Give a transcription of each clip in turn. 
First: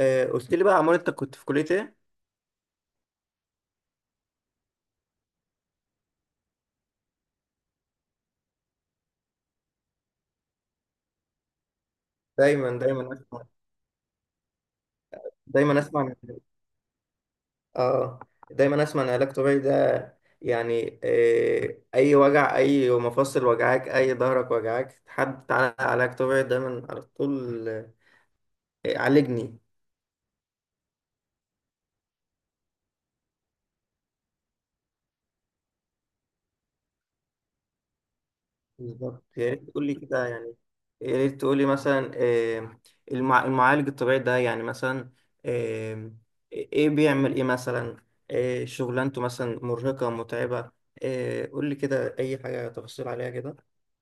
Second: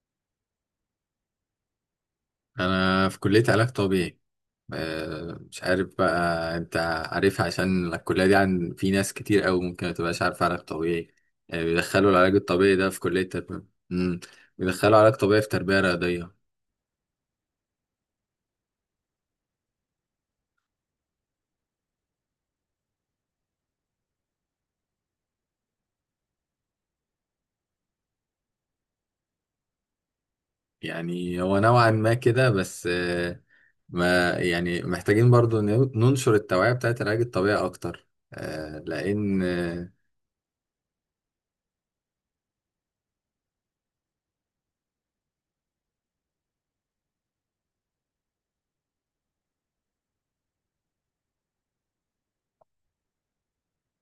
قلت لي بقى عمار، انت كنت في كلية ايه؟ انا في كلية علاج طبيعي. مش عارف بقى انت عارف، عشان الكلية دي عن في ناس كتير قوي ممكن ما تبقاش عارفة علاج طبيعي. بيدخلوا العلاج الطبيعي دايما ده في دايما كلية اسمع. تربية. بيدخلوا علاج طبيعي في دايما تربية اسمع رياضية. عن- اه دايما اسمع ان علاج طبيعي ده يعني، اي وجع، اي مفاصل وجعاك، اي ظهرك وجعاك، حد تعالى علاج طبيعي دايما على طول. عالجني. يعني هو نوعا ما كده بس. ما يعني محتاجين برضو ننشر التوعية بتاعت العلاج الطبيعي اكتر، آه، بالظبط، لان يا ريت تقول لي كده يعني، يا ريت تقول لي مثلا، المعالج الطبيعي ده يعني مثلا، آه، ايه بيعمل ايه مثلا؟ شغلانته مثلا مرهقة متعبة؟ قول لي كده اي حاجة تفاصيل عليها كده.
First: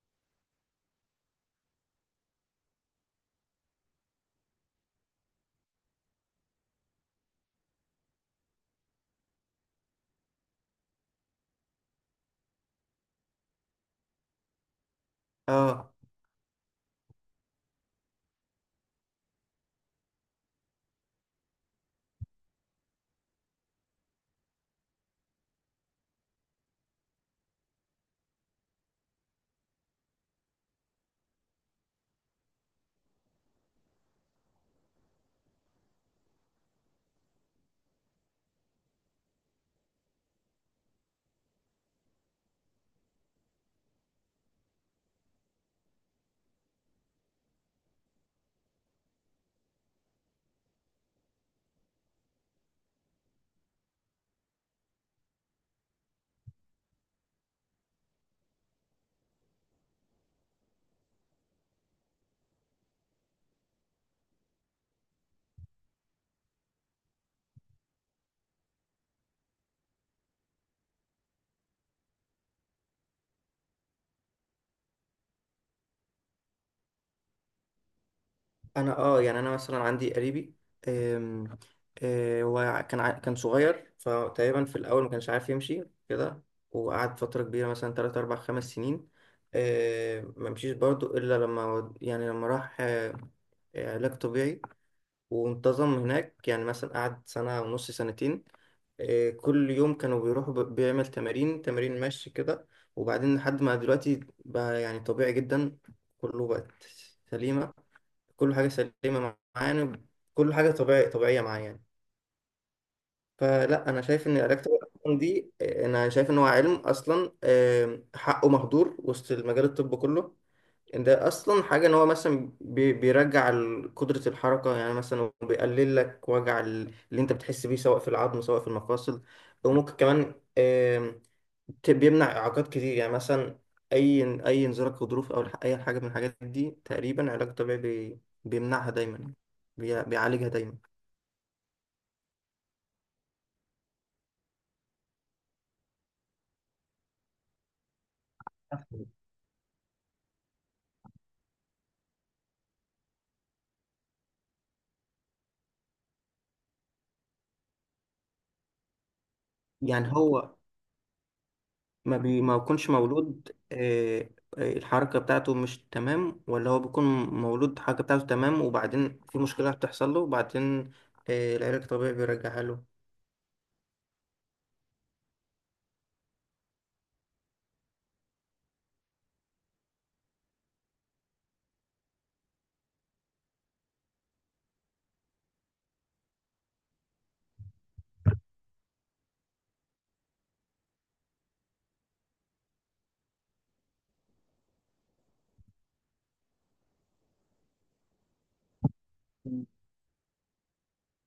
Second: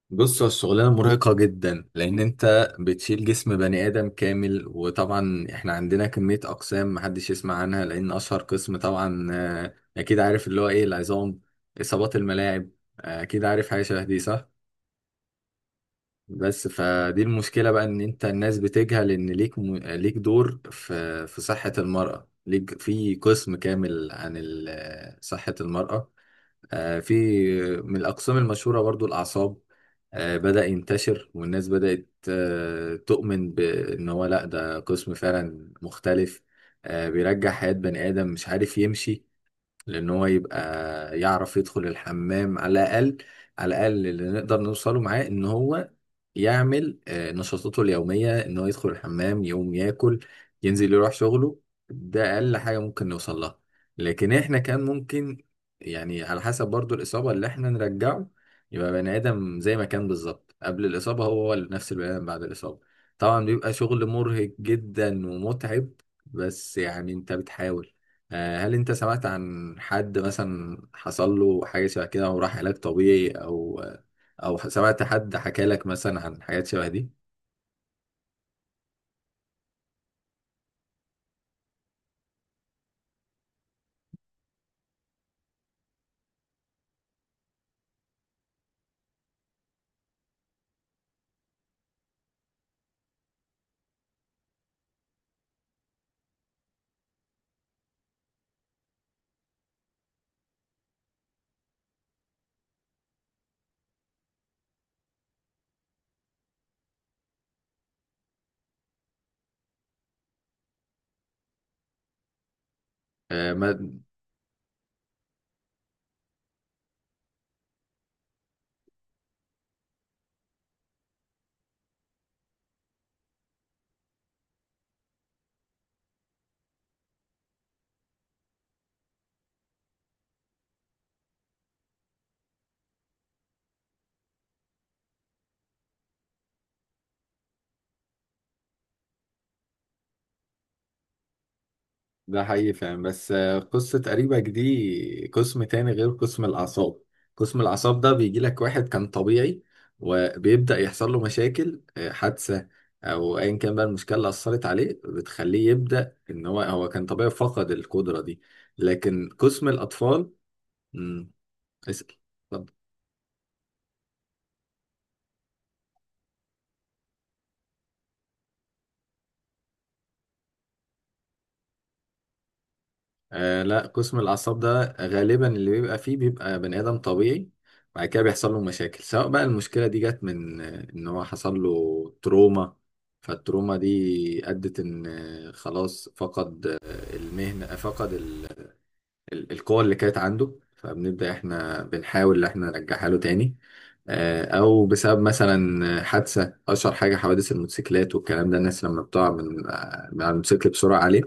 بص، هو الشغلانة مرهقة جدا، لأن أنت بتشيل جسم بني آدم كامل. وطبعا إحنا عندنا كمية أقسام محدش يسمع عنها، لأن أشهر قسم طبعا أكيد عارف اللي هو إيه، العظام، إصابات الملاعب. أكيد عارف حاجة شبه دي، صح؟ اه، بس فدي المشكلة بقى، إن أنت الناس بتجهل إن ليك ليك دور في صحة المرأة. ليك في قسم كامل عن صحة المرأة. آه، في من الأقسام المشهورة برضو الأعصاب. بدأ ينتشر، والناس بدأت تؤمن بأن هو لأ، ده قسم فعلا مختلف. بيرجع حياة بني آدم مش عارف يمشي، لان هو يبقى يعرف يدخل الحمام على الاقل. على الاقل اللي نقدر نوصله معاه، ان هو يعمل نشاطاته اليوميه، ان هو يدخل الحمام، يقوم ياكل، ينزل يروح شغله. ده اقل حاجه ممكن نوصل لها. لكن احنا كان ممكن، يعني على حسب برضو الاصابه اللي احنا نرجعه، يبقى بني ادم زي ما كان بالظبط قبل الاصابه، هو هو نفس البني ادم بعد الاصابه. طبعا بيبقى شغل مرهق جدا ومتعب، بس يعني انت بتحاول. هل انت سمعت عن حد مثلا حصل له حاجة شبه كده، وراح علاج طبيعي، او او سمعت حد حكى لك مثلا عن حاجات شبه دي؟ انا يعني انا مثلا عندي قريبي. آم، هو كان كان صغير، فتقريبا في الاول ما كانش عارف يمشي كده. وقعد فتره كبيره مثلا 3 4 5 سنين. ما مشيش برضه الا لما يعني لما راح علاج طبيعي، وانتظم هناك. يعني مثلا قعد سنه ونص، سنتين. كل يوم كانوا بيروحوا، بيعمل تمارين، تمارين مشي كده. وبعدين لحد ما دلوقتي بقى يعني طبيعي جدا. كله بقت سليمة. كل حاجة سليمة معانا. كل حاجة طبيعي طبيعية معايا يعني. آه، ما فلا، أنا شايف إن العلاج الطبيعي دي، أنا شايف إن هو علم أصلا حقه مهدور وسط المجال الطب كله. إن ده أصلا حاجة إن هو مثلا بيرجع قدرة الحركة، يعني مثلا بيقلل لك وجع اللي أنت بتحس بيه، سواء في العظم سواء في المفاصل. وممكن كمان بيمنع اعاقات كتير، يعني مثلا اي انزلاق غضروف، او اي حاجه من الحاجات دي. تقريبا علاج طبيعي بيمنعها دايما، بيعالجها دايما. ده حقيقي فعلا، بس. قصة قريبك دي قسم تاني غير قسم الأعصاب. قسم الأعصاب ده بيجي لك واحد كان طبيعي، وبيبدأ يحصل له مشاكل، حادثة أو أيا كان بقى، المشكلة اللي أثرت عليه بتخليه يبدأ، إن هو هو كان طبيعي فقد القدرة دي. لكن قسم يعني الأطفال هو مم، اسأل. ما اتفضل. بيكونش مولود الحركه بتاعته مش تمام، ولا هو بيكون مولود الحركه بتاعته تمام وبعدين في مشكله بتحصل له وبعدين العلاج الطبيعي بيرجعها له؟ آه لا، قسم الأعصاب ده غالبا اللي بيبقى فيه، بيبقى بني آدم طبيعي، بعد كده بيحصل له مشاكل، سواء بقى المشكلة دي جت من إن هو حصل له تروما. فالتروما دي أدت إن خلاص فقد المهنة، آه، فقد القوة اللي كانت عنده. فبنبدأ إحنا بنحاول إن إحنا نرجعها له تاني. أو بسبب مثلا حادثة. أشهر حاجة حوادث الموتوسيكلات والكلام ده، الناس لما بتقع من من على الموتوسيكل بسرعة عليه،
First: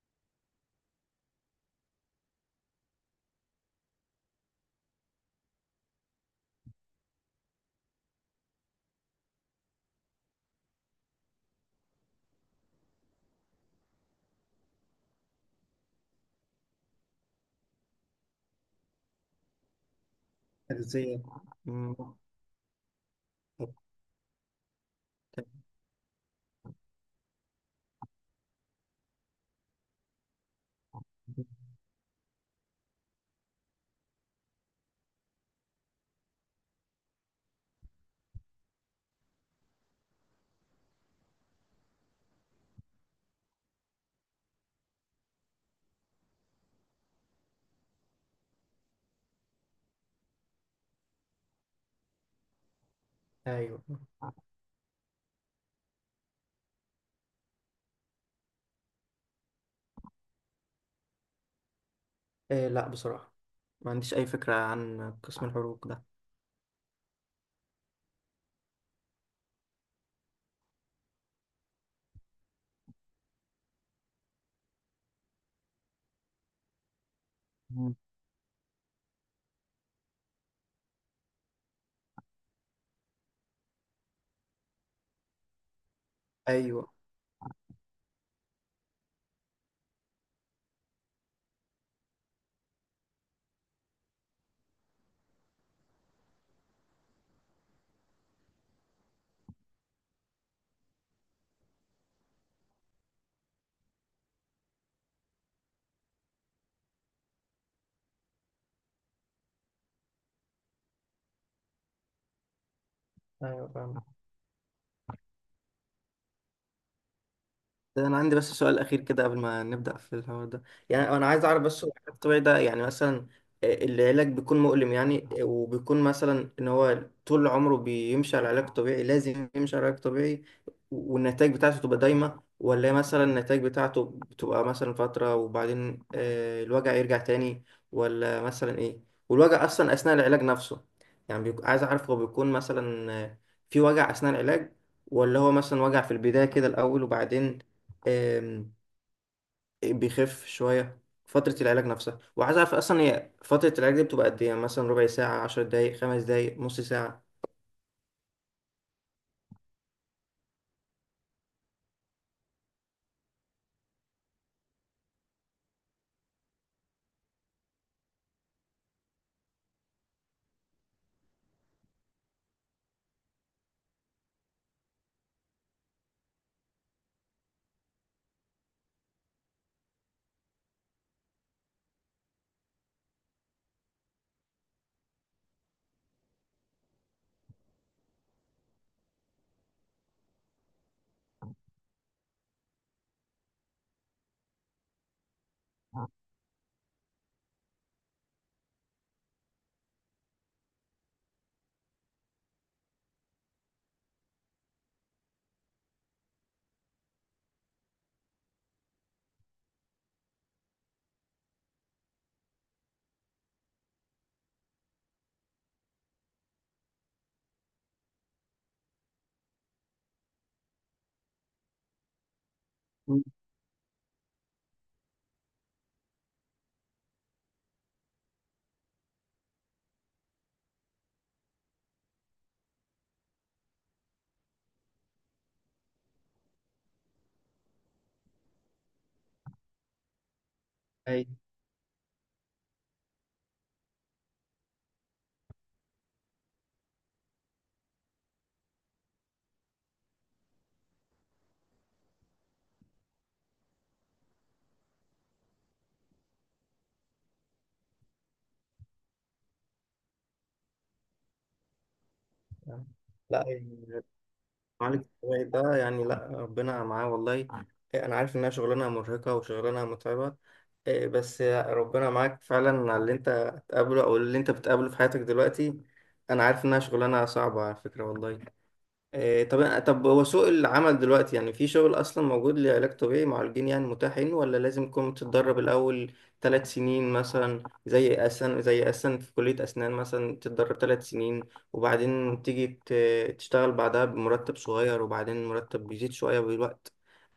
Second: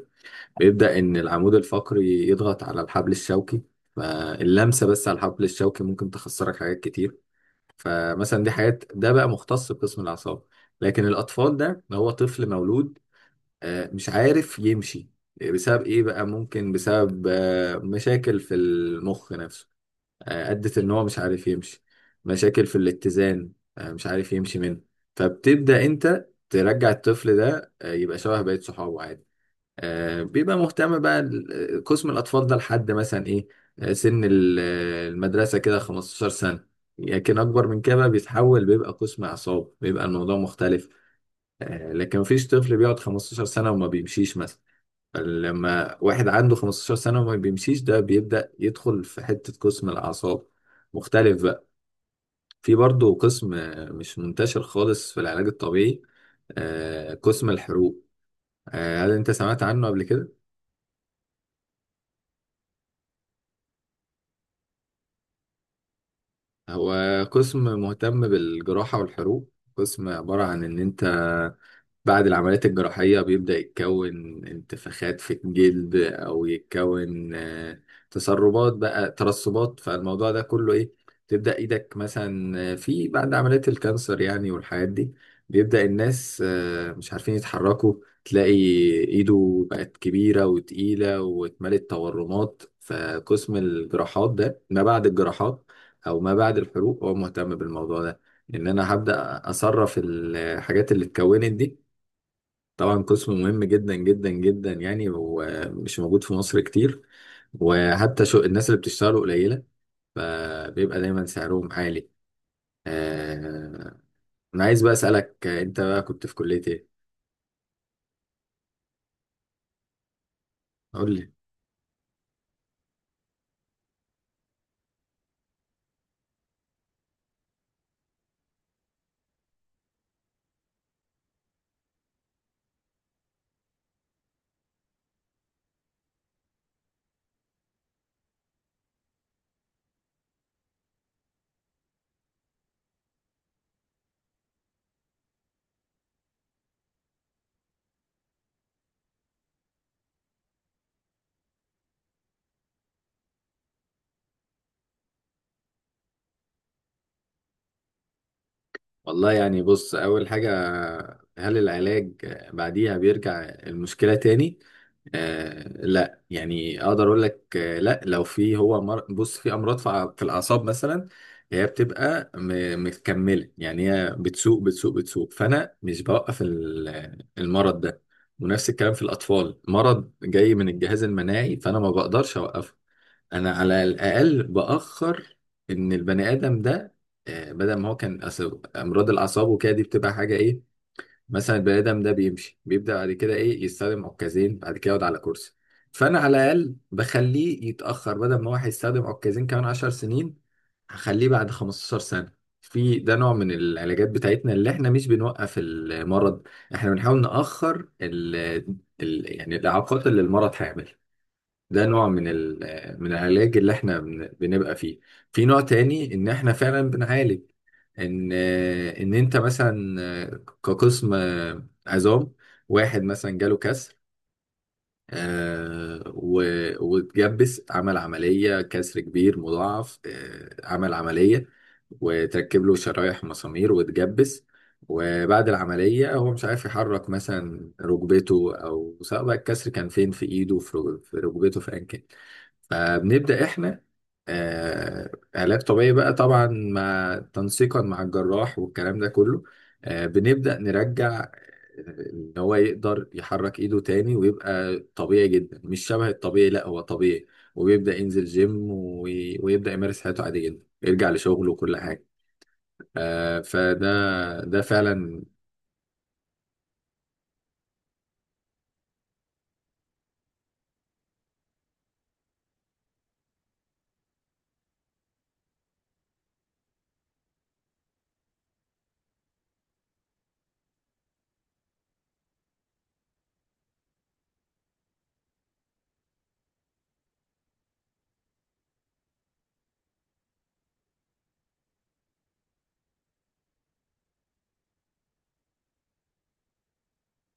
بيبدأ إن العمود الفقري يضغط على الحبل الشوكي. فاللمسة بس على الحبل الشوكي ممكن تخسرك حاجات كتير. فمثلا دي حاجات، ده بقى مختص بقسم الأعصاب. لكن الأطفال ده، هو طفل مولود مش عارف يمشي. بسبب إيه بقى؟ ممكن بسبب مشاكل في المخ نفسه أدت إن هو مش تغذيه. عارف يمشي. مم. مشاكل في الاتزان مش عارف يمشي منه. فبتبدأ أنت ترجع الطفل ده، يبقى شبه بقية صحابه عادي. بيبقى مهتم بقى قسم الأطفال ده لحد مثلا إيه، آه، سن المدرسة كده 15 سنة. لكن أكبر من كده بقى بيتحول، بيبقى قسم أعصاب، بيبقى الموضوع مختلف. لكن مفيش طفل بيقعد 15 سنة وما بيمشيش مثلا. لما واحد عنده 15 سنة وما بيمشيش، ده بيبدأ يدخل في حتة قسم الأعصاب، مختلف بقى. في برضه قسم ايوه. مش منتشر خالص في العلاج الطبيعي، قسم الحروق. هل أنت سمعت عنه قبل كده؟ لا، بصراحه ما عنديش اي فكره عن قسم الحروق ده. هو قسم مهتم بالجراحة والحروق. قسم عبارة عن إن أنت بعد العمليات الجراحية بيبدأ يتكون انتفاخات في الجلد، أو يتكون مم. تسربات بقى، ترسبات. فالموضوع ده كله إيه، تبدأ إيدك مثلا في بعد عمليات الكانسر يعني والحاجات دي، بيبدأ الناس ايوه. مش عارفين يتحركوا. تلاقي إيده بقت كبيرة وتقيلة واتملت تورمات. فقسم الجراحات ده، ما بعد الجراحات أو ما بعد الحروق، هو مهتم بالموضوع ده. إن أنا هبدأ أصرف الحاجات اللي اتكونت دي. طبعا قسم مهم جدا جدا جدا يعني، ومش موجود في مصر كتير، وحتى شو الناس اللي بتشتغله قليلة، فبيبقى دايما سعرهم عالي. ايوه، آه، فاهم. أنا عايز بقى أسألك، أنت بقى كنت في كلية إيه؟ ده انا عندي بس سؤال اخير كده قبل ما نبدا في الحوار ده. يعني قول انا لي. عايز اعرف بس، هو العلاج الطبيعي ده يعني مثلا، العلاج بيكون مؤلم؟ يعني وبيكون مثلا ان هو طول عمره بيمشي على العلاج الطبيعي، لازم يمشي على العلاج الطبيعي؟ والنتائج بتاعته تبقى دايمه، ولا مثلا النتائج بتاعته بتبقى مثلا فتره وبعدين الوجع يرجع تاني، ولا مثلا ايه؟ والوجع اصلا اثناء العلاج نفسه؟ يعني عايز اعرف، هو بيكون مثلا في وجع اثناء العلاج، ولا هو مثلا وجع في البداية كده الأول وبعدين آم، بيخف شوية فترة العلاج نفسها؟ وعايز أعرف أصلا، هي فترة العلاج دي بتبقى قد إيه؟ يعني مثلا ربع ساعة، عشر دقايق، خمس دقايق، نص ساعة؟ والله يعني بص، أول حاجة، هل العلاج بعديها بيرجع المشكلة تاني؟ آه لا يعني، أقدر أقول لك آه لا. لو في هو بص، في أمراض في في الأعصاب مثلا، هي بتبقى متكملة. يعني هي بتسوق بتسوق بتسوق، فأنا مش بوقف المرض ده. ونفس الكلام في الأطفال، مرض جاي من الجهاز المناعي فأنا ما بقدرش أوقفه. انا على الاقل باخر ان البني ادم ده، آه، بدل ما هو كان، أصل امراض الاعصاب وكده دي بتبقى حاجه ايه، مثلا البني ادم ده بيمشي، بيبدا بعد كده ايه يستخدم عكازين، بعد كده يقعد على كرسي. فانا على الاقل بخليه يتاخر، بدل ما هو هيستخدم عكازين كمان 10 سنين، هخليه بعد 15 سنه. في ده نوع من العلاجات بتاعتنا اللي احنا مش بنوقف المرض. احنا بنحاول ناخر ال يعني الاعاقات اللي المرض هيعملها. ده نوع من من العلاج اللي احنا بنبقى فيه. في نوع تاني، ان احنا فعلا بنعالج، ان انت مثلا كقسم عظام، واحد مم. مثلا جاله كسر آه، و- واتجبس. عمل عملية، كسر كبير مضاعف، آه، عمل عملية وتركب له شرايح مسامير واتجبس. وبعد العملية هو مش عارف يحرك مثلا ركبته، أو سواء بقى الكسر كان فين، في إيده، في في أي. ركبته، في أيا كان. فبنبدأ إحنا علاج طبيعي بقى، طبعا مع تنسيقا مع الجراح والكلام ده كله. بنبدأ نرجع إن هو يقدر يحرك إيده تاني، ويبقى طبيعي جدا، مش شبه الطبيعي، لا هو طبيعي. وبيبدأ ينزل جيم، ويبدأ يمارس حياته عادي جدا، يرجع لشغله وكل حاجة. لا، يعني فده ده معالج فعلا. الطبيعي ده يعني، لا ربنا معاه والله. إيه، أنا عارف إنها شغلانة مرهقة وشغلانة متعبة. إيه، بس ربنا معاك فعلا على اللي أنت هتقابله أو اللي أنت بتقابله في حياتك دلوقتي. أنا عارف إنها شغلانة صعبة على فكرة والله. إيه، طب هو سوق العمل دلوقتي يعني، في شغل اصلا موجود لعلاج طبيعي مع الجين يعني متاحين، ولا لازم تكون تتدرب الاول ثلاث سنين، مثلا زي اسن، زي اسن في كلية اسنان، مثلا تتدرب ثلاث سنين وبعدين تيجي تشتغل بعدها بمرتب صغير، وبعدين المرتب بيزيد شوية بالوقت؟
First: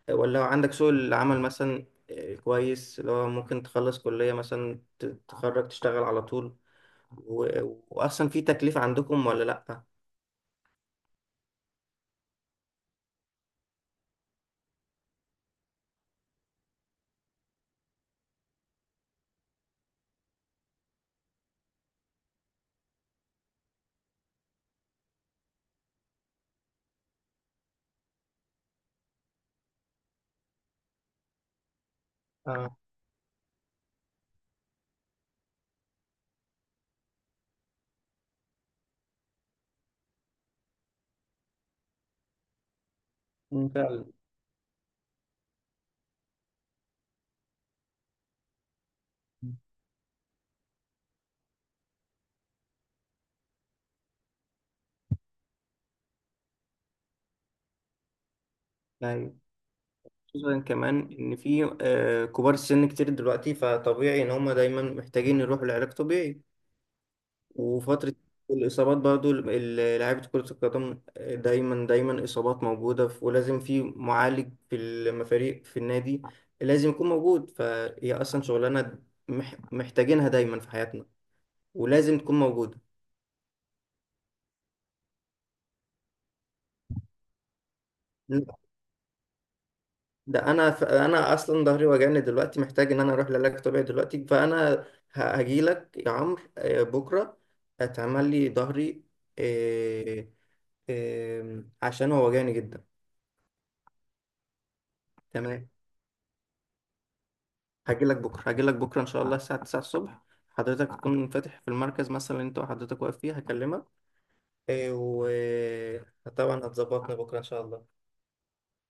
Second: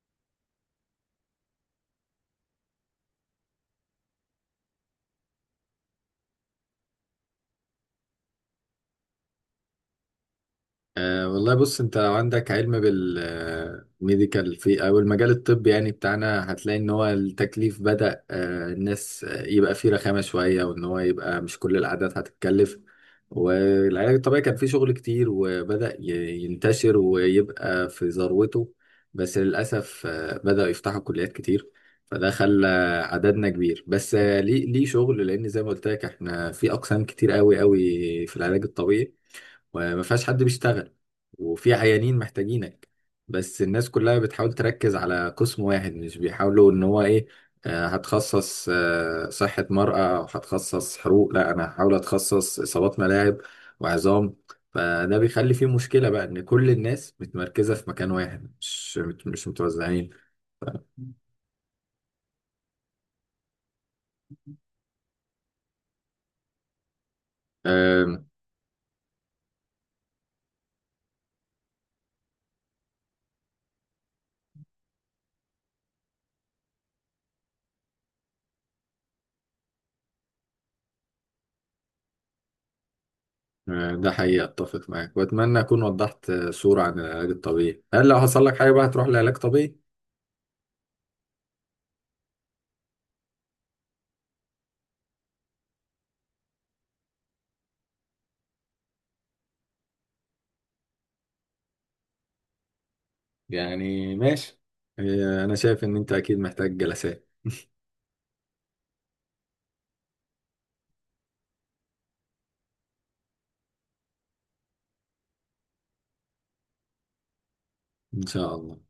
ولا عندك سوق العمل مثلا إيه، كويس، اللي هو ممكن تخلص كلية مثلا، تتخرج تشتغل على طول؟ و... واصلا في تكليف عندكم ولا لا؟ أه والله، بص انت لو عندك علم بالميديكال في او المجال الطبي يعني بتاعنا، هتلاقي ان هو التكليف بدأ أه الناس يبقى فيه رخامة شوية، وان هو يبقى مش كل العادات هتتكلف. والعلاج الطبيعي كان فيه شغل كتير، وبدأ ينتشر ويبقى في ذروته، بس للأسف بدأوا يفتحوا كليات كتير. فده خلى اه. عددنا كبير، بس، ليه ليه شغل، لأن زي ما قلت لك احنا في أقسام كتير قوي قوي في العلاج الطبيعي، وما فيهاش حد بيشتغل، وفي عيانين محتاجينك. بس مم، الناس فعلا. كلها بتحاول تركز على قسم واحد، مش بيحاولوا ان هو ايه، هتخصص صحة مرأة او هتخصص حروق. لا انا هحاول اتخصص اصابات ملاعب وعظام. فده بيخلي فيه مشكلة بقى، ان كل الناس متمركزة في مكان واحد، مش أيوة. مش متوزعين. خصوصا كمان ان في كبار السن كتير دلوقتي، فطبيعي ان هم دايما محتاجين يروحوا لعلاج طبيعي آم، وفترة الاصابات برضو لعيبة كرة القدم، دايما دايما اصابات موجودة، ولازم في معالج في المفاريق في النادي لازم يكون موجود. فهي اصلا شغلانة محتاجينها دايما في حياتنا، ولازم تكون موجودة. ده حقيقي، اتفق معاك، واتمنى اكون وضحت صورة عن العلاج الطبيعي. هل لو حصل لك حاجة بقى هتروح لعلاج طبيعي؟ ده انا انا اصلا ظهري وجعني دلوقتي، محتاج ان انا اروح لعلاج طبيعي دلوقتي، فانا هاجي لك يا عمرو بكره هتعمل لي ظهري آه، عشان هو وجعني جدا. يعني ماشي، إيه، انا تمام، شايف ان انت اكيد محتاج جلسات. هاجي لك بكره، هاجي لك بكره ان شاء الله الساعه 9 الصبح. حضرتك تكون فاتح في المركز مثلا اللي انت وحضرتك واقف فيه، هكلمك. آه، وطبعا هتظبطنا بكره ان شاء الله. ان شاء الله.